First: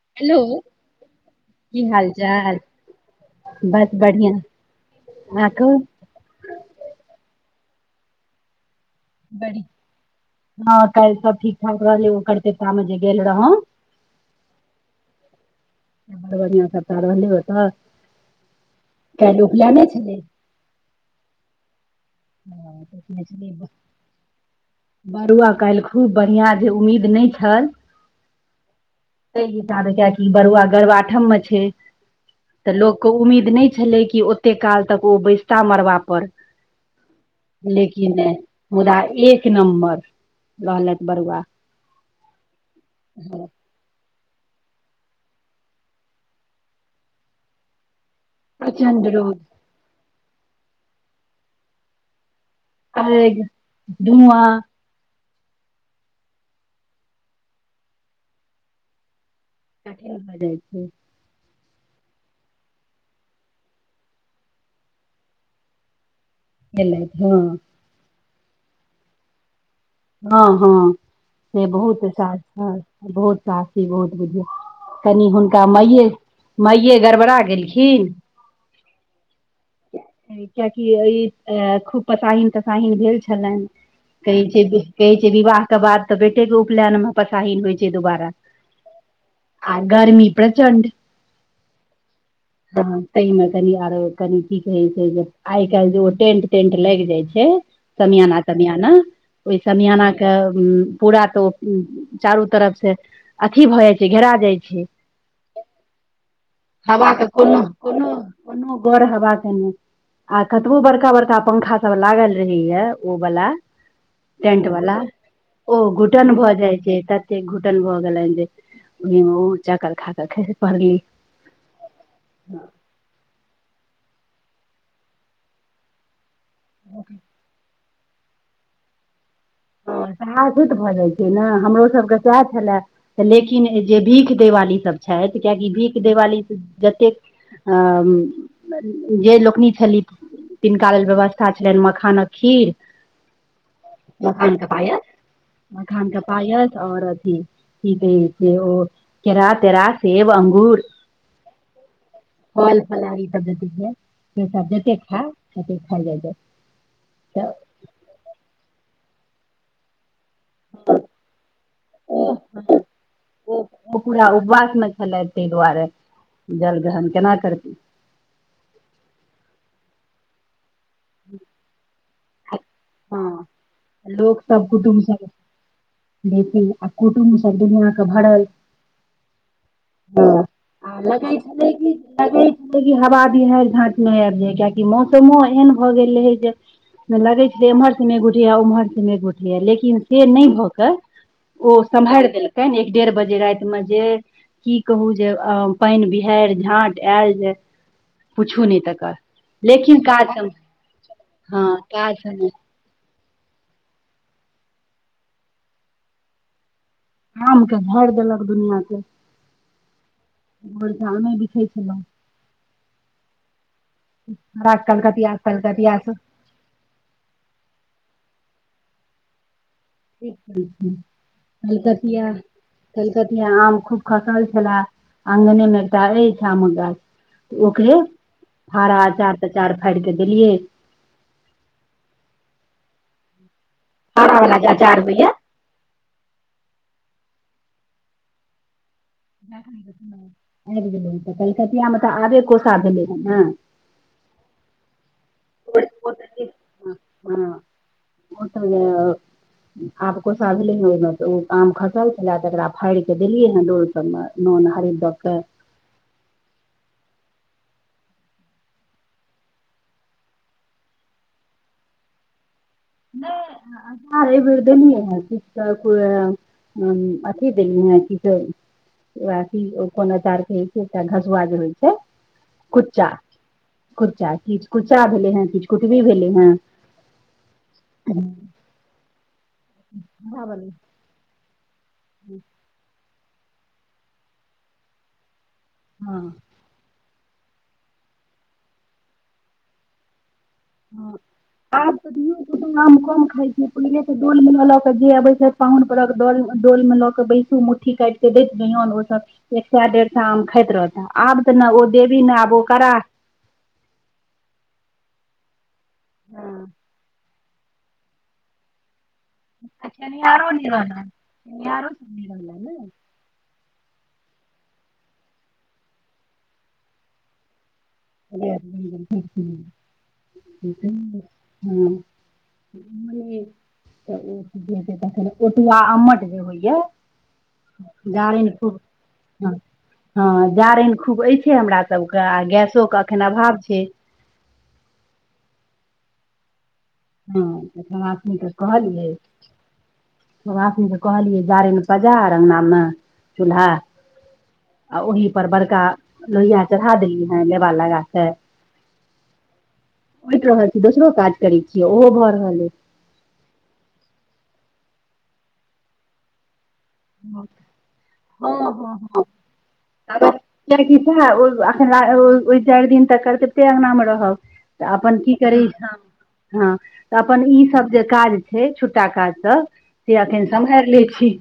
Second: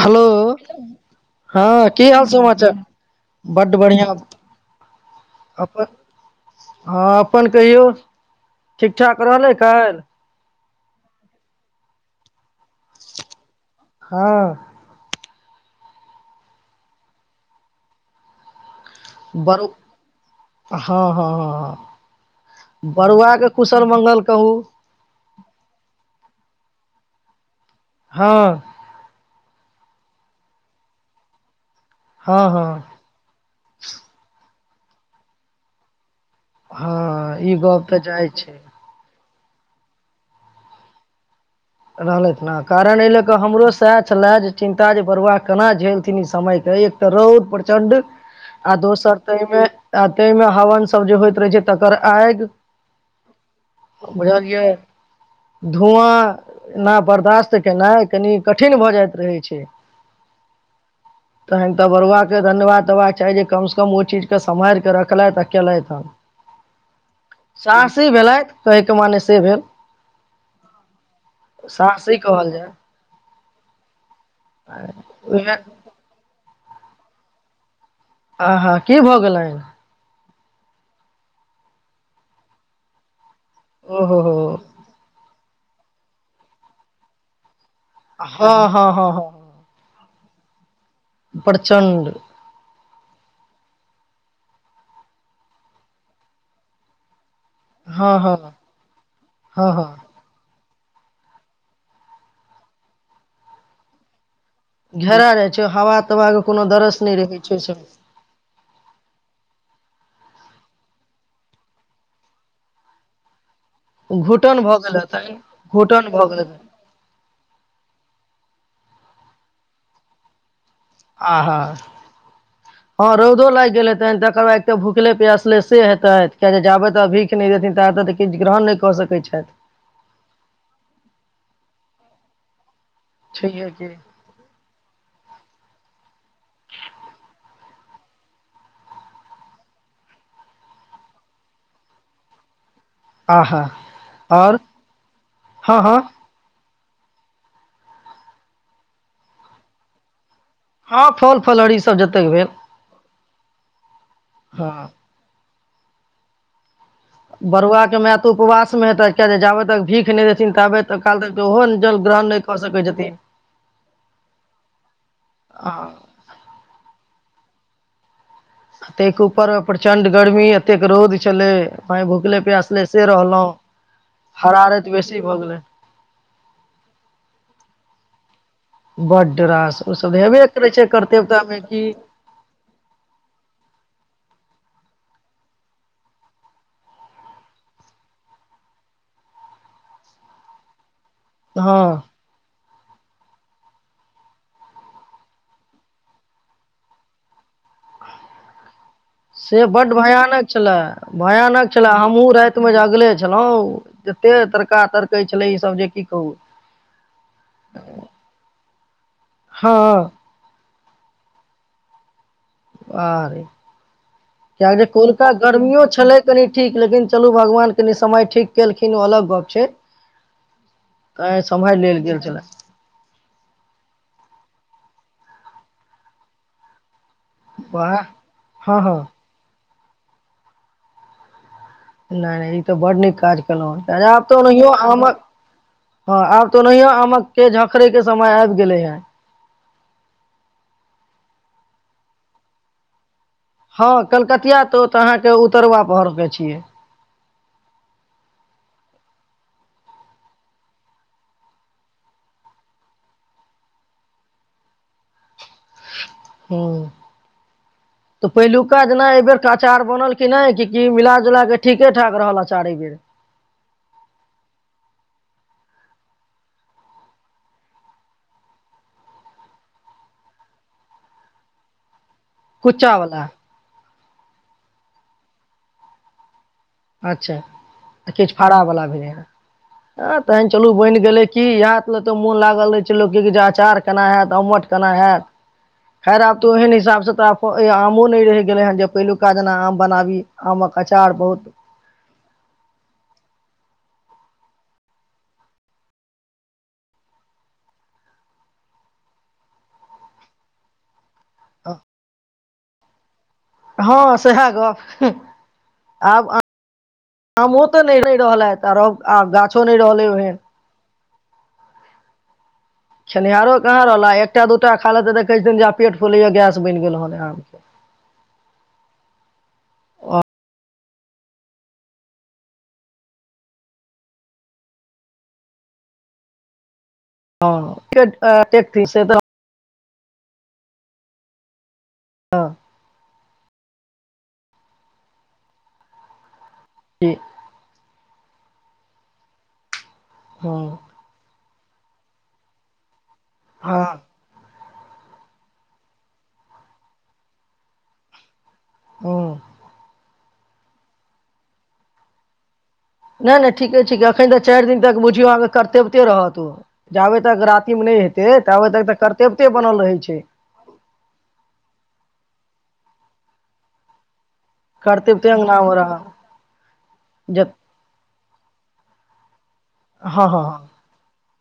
Hello हँ की हाल समाचार बड बस बढ़िआं बढ़िआँ अहाँ कहू अपन हँ अपन कहियौ ठीक ठाक रहलै बड़ी काईल हँ काल सब ठीक ठाक रहलै ओ करत त म ग गेलल रह ह। हँ बड़ बढ़िआ सतार रहली हो त। बर हँ हँ हँ हँ। ह बड़ुआके कुशल मंगल कहू बरुआ कालल खूब बढ़िियां जे उम्मीद नहि छल हँ त हिसाबे कियकि बड़ुआ गरबाठम मे छै हँ हँ तऽ लोकके उम्मीद नहि छलै कि ओ कते काल तक ओ बैसता मरबा पर हँ ई गप तऽ लेकिन जाइ छै मुदा एक नम्बर लहलत बरुआ रहलथि ने कारण एहि लऽ कऽ हँ, हमरो सा छले जे चिन्ता जे बरुआ केना झेलथिन ई समयके एक तऽ रौद प्रचं्ड आ प्रचंड दोसर रौद तहिमे तहिमे हवन सब जे होइत रहै छै तकर आगि आर धुआँ बुझलियै धुआँ ना बर्दाश्त केनाइ कनि कठिन भऽ जाइत रहैत छै क ब जा छै तहन तऽ बरुआके धन्यवाद तऽवाद चाही जे कम से कम ओ चीज के सम्हार कऽ रखलथि आ केलथि हँ भेल हँ भेलथि कहैके मनेे से भेल हँ हँ से बहुत साहसी कहल जाय अच्छाच्छा बहुत साफी बहुत कनि उएह हुनका मइए मइए गड़बड़ा भेलेल आ हँ की भऽ गेलनि कियाकि ई अ खूब पसाहिन तसाहिन भेल छै छललन ओहो हो कहई छै छै विवाह के बाद तऽ बेटे के उपनयन मे पसाहिन होइ छै। दुबारा हँ हँ हँ हँ आ गर्मी। प्रचण्ड। प्रचण्ड हँ तहि मजा न य। कनी की कहे छै जे आइ काल्हि जे ओ टेंट तेंट लगि जाय छै हँ हँ सममियाना तमियाना ओहि हँ हँ चमियानाके पूरा तऽ ओ चारू तरफ से अथी भऽ जाय छै घेरा जाय छै। घेरा जाइ छै हवा तवाके कोनो दरस हा नहि रहै छै कोनो ओहिसँ कोनो कोनो गर हवा के नहि। आ कतबो बड़का बड़का पंखा सभ लागल रहैय ओ वला। घुटन टेंट भऽ वालला गेल हेतनि ओ घुटन गेल भऽ हेतनि जाइ छै ततेक घुटन भए गेल जे। चकर खााक खे। आ ह हँ रौदो लागि गेल ह त त। तकर बाद एक तऽ भुखले पियासले से हेतै। क जाब त अभीख नहि रहथिन। ततऽ एतऽ त किछु ग्रहण नहि कऽ सकैत छथि। ह सएह सुत भऽ जाइत छै ने हमरोसभके सएह छलए। लेकिन छैहे कि जे भीख देिवाली सब छथि कियकि भीख। दिवाली जतेक अ जे लोकनि छली तिनका लेल व्यवस्था छलनि मखानक खीर। आ हाँ। मखान क पायस मखान क पायस। आओर अथी की कही छै ओ केरा तेरा सेब अ। हँ फल फलहरी सब जतेक भेल फल फलहारी प सब हँ जते खा। कथी खइ जा जा। [inaudible] बरुआ के मै तऽ उपवास मे हेतै। जाबत तक भीख नहि। न्ब त काल तक ओहो जल ग्रहण नहि कऽ सकै छथिन ओ पूरा उपवासमे छलथि ताहि ह। सर्दी। त एक पर प्रचं्ड गरमी। प्रत्येक रौद छल पाय भुकले। पसले से हँ रहलहु लोक सब हराारत कुटुम्ब बेसी सब भऽ गेलै। बेसी आ कुटुम्ब सब दुनिया के भरल। बड्ड रास ओसभ हेबे [unintelligible] करै छै हा कर्तव्यता मे की भी है घाट मे। जे कआाकि मौसमो एहन भऽ गेले हे जे। लगै छल एम्हर समे घुठैा उम्हर समे घुठैया लेकिन से नहि भऽ केऽ। ओ हँ सम्भहार देल एक डेढ़ बजे राति मे जे की कहू जे पानि बिहाड़ि झाट आयल जे पूछू नहि त से बड भयानक छलए हँ भयानक छलए हम काज सब मुँहत मजागलै। छलहु जते तड़का तड़कै छलै ई सब जे की कहू। आाम के भारि देलक दुनिया के [unintelligible] हँ घर धमेमे बिछै छलहु आरे हमरा कियक जे कोलका कलकतिया गर्मियो कलकतिया से छलै कनि ठीक लेकिन चलू भगवान कनि समय ठीक केलखिन ओ अलग गप छै ठीक तैं सम्हारि लेल गेल कलकतििया छलए कलकतििया आ खूब खसल छल अङंगने मे ते शाम गाछ ओ कह वाह हँ हँ बारह चार तक चड़ फाड़ केऽ देलियै नहि नहि ई तऽ बड नीक काज आब फाड़ा तऽ वाला जे अचार ओनाहियोम होइया ह आब तऽ ओनहियो नामक के झखड़े के समय आबि गेले हे आबि गेलै त कलकियामे तऽ आबे कोसा भेलै हँ कलकतिया तो तऽ अहाँ के उतरबा पहर ओ के तऽ छियै हँ ओसभ जे आब कोसा भेलै हे ओहिमे तऽ ओ आम खसल छलए तकरा फाड़ि कऽ देलियै हे डोल सभमे नून हरीद दऽ कऽ ह्म तऽ पहिलुका जेना एहि बेेर अचार बनल कि नहि कि मिलााजुला कऽ ठीके ठाक रहल अचार एहिबेर अचार एहि बेेर देलियै हे किछु तऽ अथी देलियै ह कि अथी कोन अचारके एकटा घसआ जे होइ छै कुच्चा कुच्चावला कुच्चा ची क कचा भेले है किछ कुटबी भेले हैँ अच्छा केच फड़ा बला तैन हँ बनै चलू बनि गेलै की याद तऽ मन छै। लागल रहै छै की अचार केना हयत अमठ केना हयत खैर हँ आब तोह ने हसाबसँ तऽ ओ आमो नहि रहि गेले हेन जे पहिलुका जेना हम बनाबी। आमक अचार हँ, बहुत आब त धियो पुतो आम कम खाय छैय पहिले ते डोल मे ल ल के जे अबय छैय पाहुन परक ड डोल में ल के बैसू मुट्ठी काटि के देैत रहियौन ओ सब एक सैय डेढ़ सैय आम खाइत रहधिन्ह आब तऽ ने ओ देवी ने आब ओ कराह हँ सेहे गप हँ आ ओ तऽ नहि रहललै तारो आ गाछो नहि रहलै ओहे यारो सबी रहल ह ने खेनिहारो कहाँ रहला एकटा दू टा खा लेतै तऽ कहै छथिन्ह जे आब पेट फुलैये गैस बनि गेल हन आमके उटिया अम्मट जे होयये हँ [unintelligible] हँ जारनि खूब ऐेछे हमरा सबके आ गैसो एखन अभाव छैय हँ हम तऽ कहलियै हँ वौआसिन के कहलियै। जारनि पजार अंगना मे। चुलहा हँ आ ओही पर बड़का लोहिया चढ़ा देलियै हेँ लेबा लगा के ओऽ होइत रहल छी दोसरो काज करी से ओहो भऽ रहल ऐह नहि नहि ठीके छैय की अखन तऽ चारि दिन तक बुच्ची बबा के करतेबिते रहत उ [unintelligible] तऽ कर्तव्यते बनल रहै छै चारि दिन तक करतरते अंगना मे रहब तऽ अपन कर्तव्यते की करी अङ्गनामे रहत हँ तऽ अपन जब ई सब जे काज छैय छुटा काज सब से हँ हँ अखन हँ सम्हारि लै छी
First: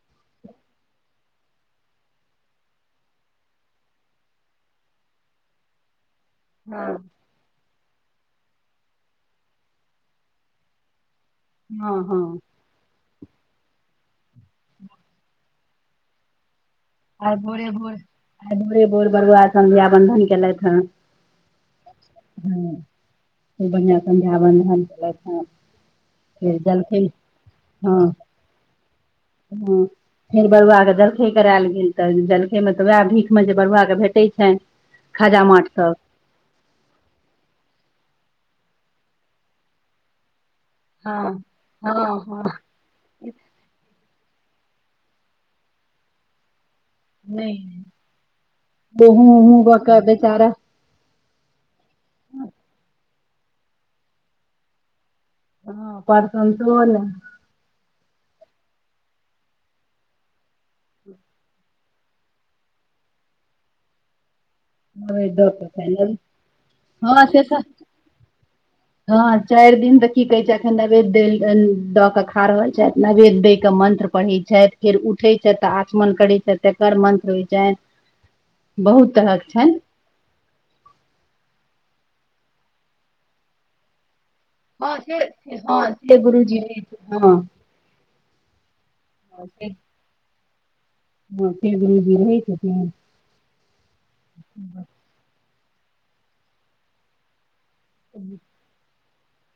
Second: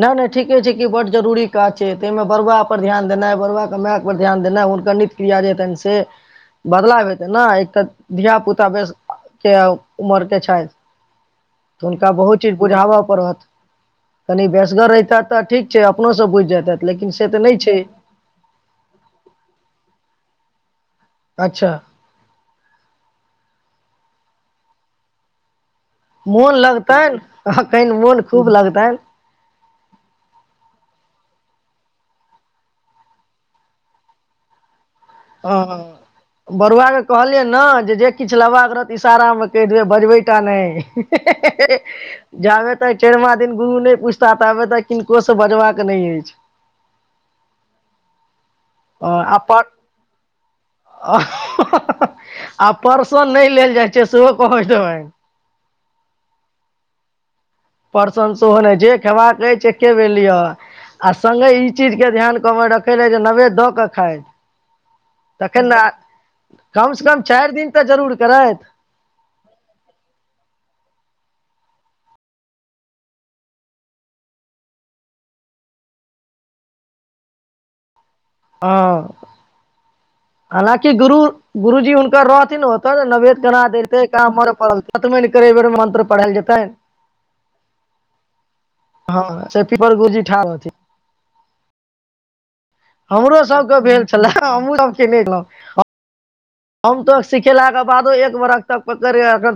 नहि नहि ठीके छैय कि बड्ड जरूरी काज छैय तहिमे बरूआ पर ध्यान देनाय बरूआ के माय पर ध्यान देनाय हुनकर नित्य क्रिया जे हेतनि से हँ बदलाव हेतै ने एक तऽ धिया पुता के के उमर के छैथ तऽ हँ हनका हँ बहुत चीज बुझाब पड़त कनि ब्यस घर रहहिता तऽ ठीक अपनो सब बुझि जेतै आइ भोरे भोर आइ भोरे भोर बरुआ समझ्या बंधन केले हँ अच्छा ह ख बढ़िआँ संध्यावंधन केलैथ हँ मोन लगतनि अखैन मोन खूब लगतनि। पुं फेर बरुआ के जलखै करायल गेल तऽ जलखै मे तऽ वैह भीख मे जे बरुआ के भेटै छैन्ह हँ हँ बरुआ के कहलियै न जे किछ लेबाक रहत इशारा मे कहि देबै बजबे टा नहि हँ हँ हँ जाब तऽ चेरमा दिन गुरु नहि पु साथ आबे तऽ किनको से बजबाक के नहि अछि नहि बँ आ ह पर बक बेचारा आ परसो नहि लेल जाइ छै सेहो पहुँच देबै हँ परसन त हो ने प्रं सेहो नहि जे खेबाक अछि से खबे लिअ आ सङ्गे ई चीज के ध्यान कमे रखै लेल जे नवेद दऽ क खायइत दऽ के तखन ने खाय कम से कम चारि दिन तऽ जरूर करैत हँ चारि दिन तऽ की कहै छै एखन न बेेद देल दऽ कऽ खा रहल छथि नैवेद्य दय के मन्त्र पढ़ैत छथि फेर उठैत छथि तऽ आचमन करैत छथि तर मन्त्र होइ छनि ह बहुत तरहक छनि हालाँकि गुरु गुरुजी उनक रहथिन ओतऽ नैवेद केना देते हँ से ड़ बेर हँ मंत्र से पढ़ल गुरुजी जेतै रहै छथिन। हँ ह से पपर गुजी ठ [unintelligible] हँ फगजी रहै छै हमरो सबके भेल छलए हमहहुँ सबकेनेहुँ हम तऽ स खेलाके बादो एक बरख तक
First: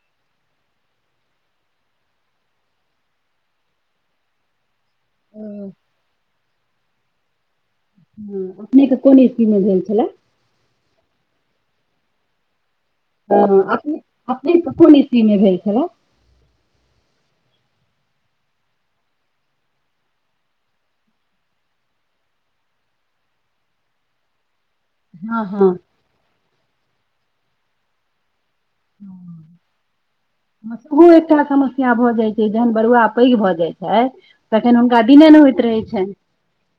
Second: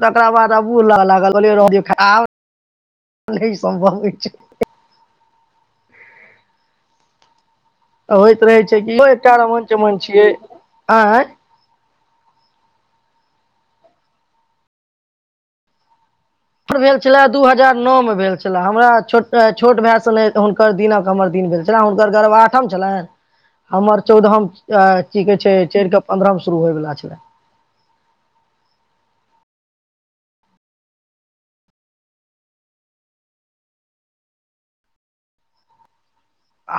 तकरा बाद आब लल सम्भव छै होइत रहै छै अपनेके कि कोन एकटा ईस्वी मे रमन भेल चमन छलए छियै आठ ह अपने को ीमे भेल खा हम भेल छलए दू हजार नओमे भेल छलए हमरा छोट छोट भायसँ नहि हुनकर दिनक हमर दिन भेल छलए हुनकर गर्व आठम छलनि हमर चौदहम अ की कहे हँ छै हँ चढ़ के पन्द्रह स शुरू होइ गेलला छलै ओ एकटा समस्या भऽ जाइत छै जहन बरुआ पैघ भऽ जाइत छै तखन हुनका दिने ने होइत रहैत छनि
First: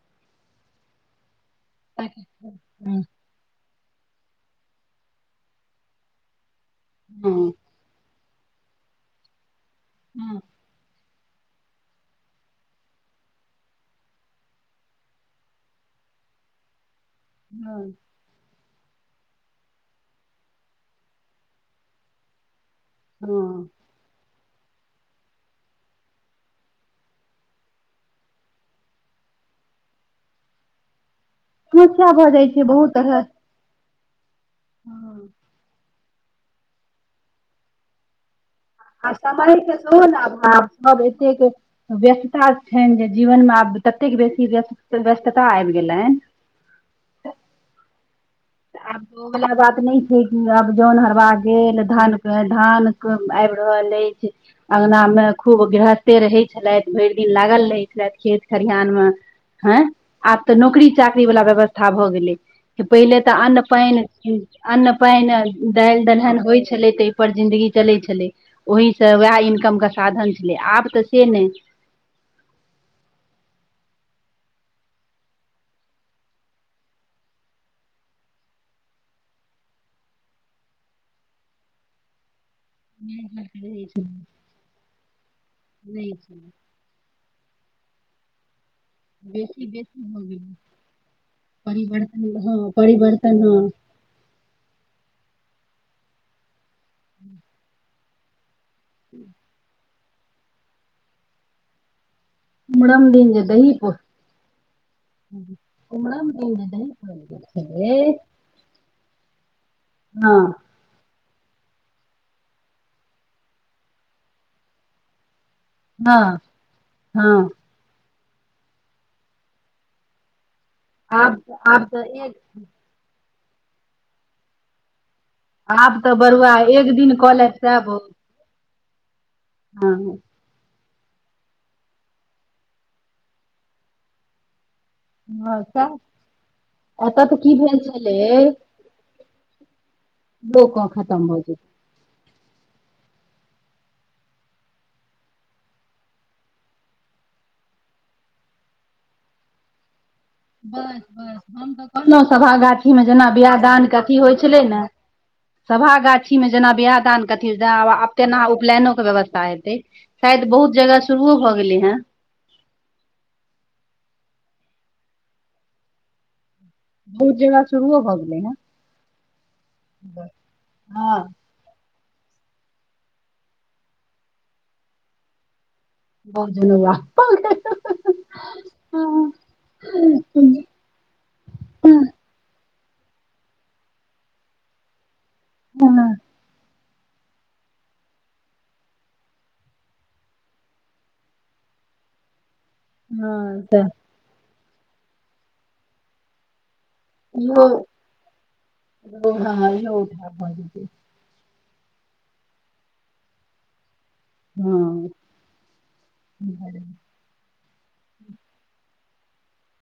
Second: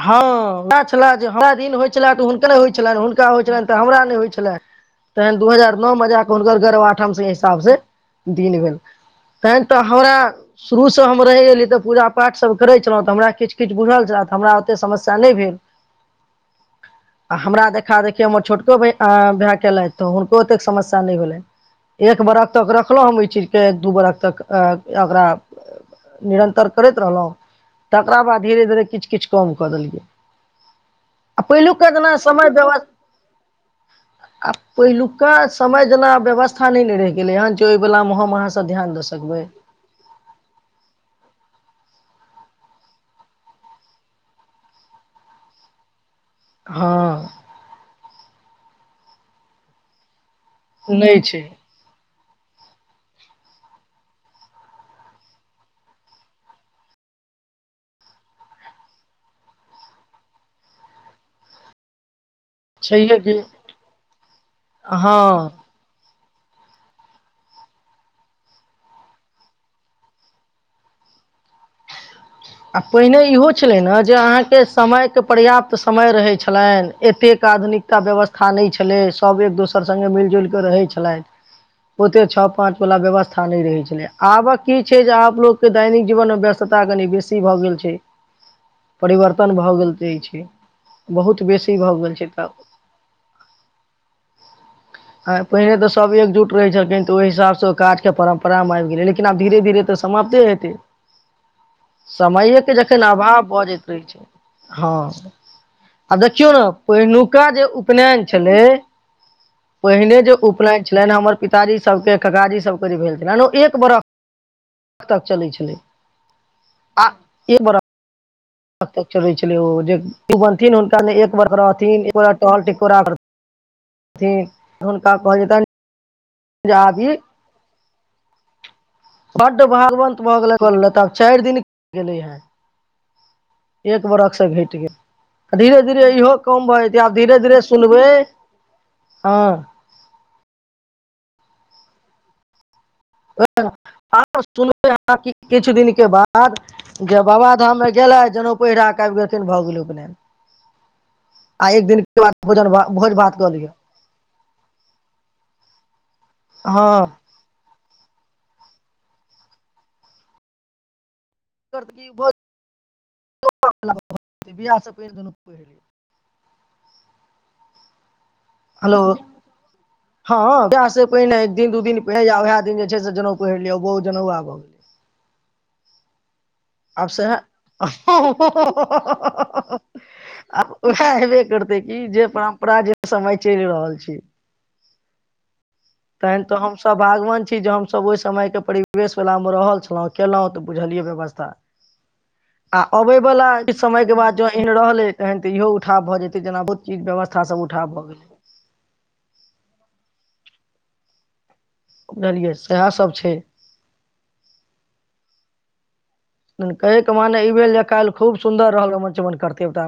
हँ उएह छल जे हमरा दिन होइत छले तऽ हुनके होइत छलनि हँ हुनका होइत छलनि हमरा नहि होइ छलै तहन दू हजार नओ मे जााकऽ हुनकर गर्व आठम से हँ हिसाब से दन भेलन त तऽ हमरा शुरू हम रहहि एली तऽ पूजाठ सब करे छलहुँंऽ हमरा किछु किछु बुझल छल हमरा ओते समस्या नहि भेल आ हमरा हँ देखा देखे मे छोट भाय केलथि तऽ हुनको ओतेक समस्या नहि भेलनि एक बरक तक रखलो ह हम ओहि चीज के एक दू बरख तक अ ओकरा निरंतर करैत रहलहुँ तकरा बाद धीरे धीरे किछु किछु कम कऽ देलियै आ पहिलुका सछा जेना भऽ जाइ छै बहुत तरह आब पहिलुका समय [unintelligible] आ सकबै समर ज ने एत व्यस्तता छनि जे जीवनमे आब ततेक बेसी व्यस्त व्यस्तता आबि गेलनि हँ आब ओ वला बात नहि छै आब जन नहि हरबा छै गेल धान धान आबि रहल अछि अङगना मे खूब गृहस्थे रहै छलथि भरि दिन लागल रहै छलथि खेत खलहान मे हँ आब तऽ नौकरी चाकरी वालला व्यवस्था भऽ गेलै एप इल छैहे त कि अन्न पान अन्न पान हँ दाल देलहन होइ छलै तऽपर जिंन्दगी चलै छलै ओहिसँ उएह इनकमके साधन छलै आब तऽ से नहि आ पहिने इहो छलै ने जे अहाँके समय के पर्याप्त समय रहैत छलनि एतेक आधुनिकता व्यवस्था नहि छलै सभ एक दोसर सङ्गे मिल जुलि कऽ रहैत छलथि ओते छ पाँच वला व्यवस्था नहि रहै छलै आबक की छै जे आपलोग के दैनिक जीवन मे बेसी व्यस्तता कनि बेसी ी भऽ गेल छै परिवर्तन बेसी भऽ बेसी हो गेल छै बहुत बेसी भऽ गेल छै परिवर्तन तऽ हँ परिवर्तन हँ आ पहिने तऽ सब एकजुट रहै छलखिन तऽ ओहि हिसाबसँ ओ काज परम्परा आाम आब गेलै लेकिनब धीर धीरे तऽ समाप्त ह त समयके जखन कुमरम दिन अभाव जे दही बऽजैत रहै छै हँ आ कुमरम दिन देखियौ ने जे दही पौरि दै पहिनुका जे छलै उपनयन छलै पहिने जे हँ उपलैन छलनिए हमर पिताजी सबके ककाजी सबके जे भेल छलनि ओ एक बरख तक चलै छै हँ आ हँ ए बरा चै छल ओ ब हुनका ल एक आब बर आब तऽ रहथिन टहल एक टो हन क कह जेता आब तऽ बरुआ एक दिन कलैथ सेह बहुत। बड्ड हँ भागवन्त भऽ गेलैथ कऽ लेलैथ आब। चारि दिन गेले हें एक बरखसँ घटि गेल हँ धीरे सएह धीरे इहो कम भऽ जेतई आब एतय तऽ धीरे की धीरे भेल सुनबै छलै हँ दो क [unintelligible] आब सुनबै अहाॅं कि किछु दिनक बाद जे बाबा धाममे गेलैथ जनेउ पहिरा के आबि गेलखिन भऽ गेलै उपनयन। बस बस आ हम एक तऽ दिन के कहलहुँ बाद सभा भोजन गाछीमे भोज जेना भात कऽ बिआाह लिअ दान के अथी होइ छलै ने सभा गाछीमे जेना बियाह हँ दानके अथी तेना आब अप तेना उपलयनो के व्यवस्था हेतै शायद बहुत जगह श शुरुओ भऽ गेलई हें। जे बियाह से पहिले जनउ पहिर लिय बहुत जगह शुरूओ भऽ गेलइ। हेलो हँ बियाहसे हँ पहिने एक दिन दू दिन उएह दिन जे छै से जनेउ पहिर लियै ओ बहुजनेउआ भऽ गेल। भोजनवा आब सेहे हं हं हं हं ह हँ ह ह आब उएह हेबे करतै कि जे परम्परा जे समय चलि रहल छै। काईल तऽ हम सब भागवंत छी जे हमसभ ओहि समय के परिवेश वला मे रहल छलहुँ केलहुँ तऽ बुझलियै व्यवस्था आ अबै वाला किछ तऽ समय के बाद जों एहन रहलै तहन तऽ इहो उठा भऽ जेते जेना चीज व्यवस्था इहो सब उठाव भऽ गेलै [unintelligible] बाज दे बुझलियै सैहसभ छै। हँ मने कहि क माने ईभेल जे काल्हि खूब सुन्दर रहल रमनचमन करतेबता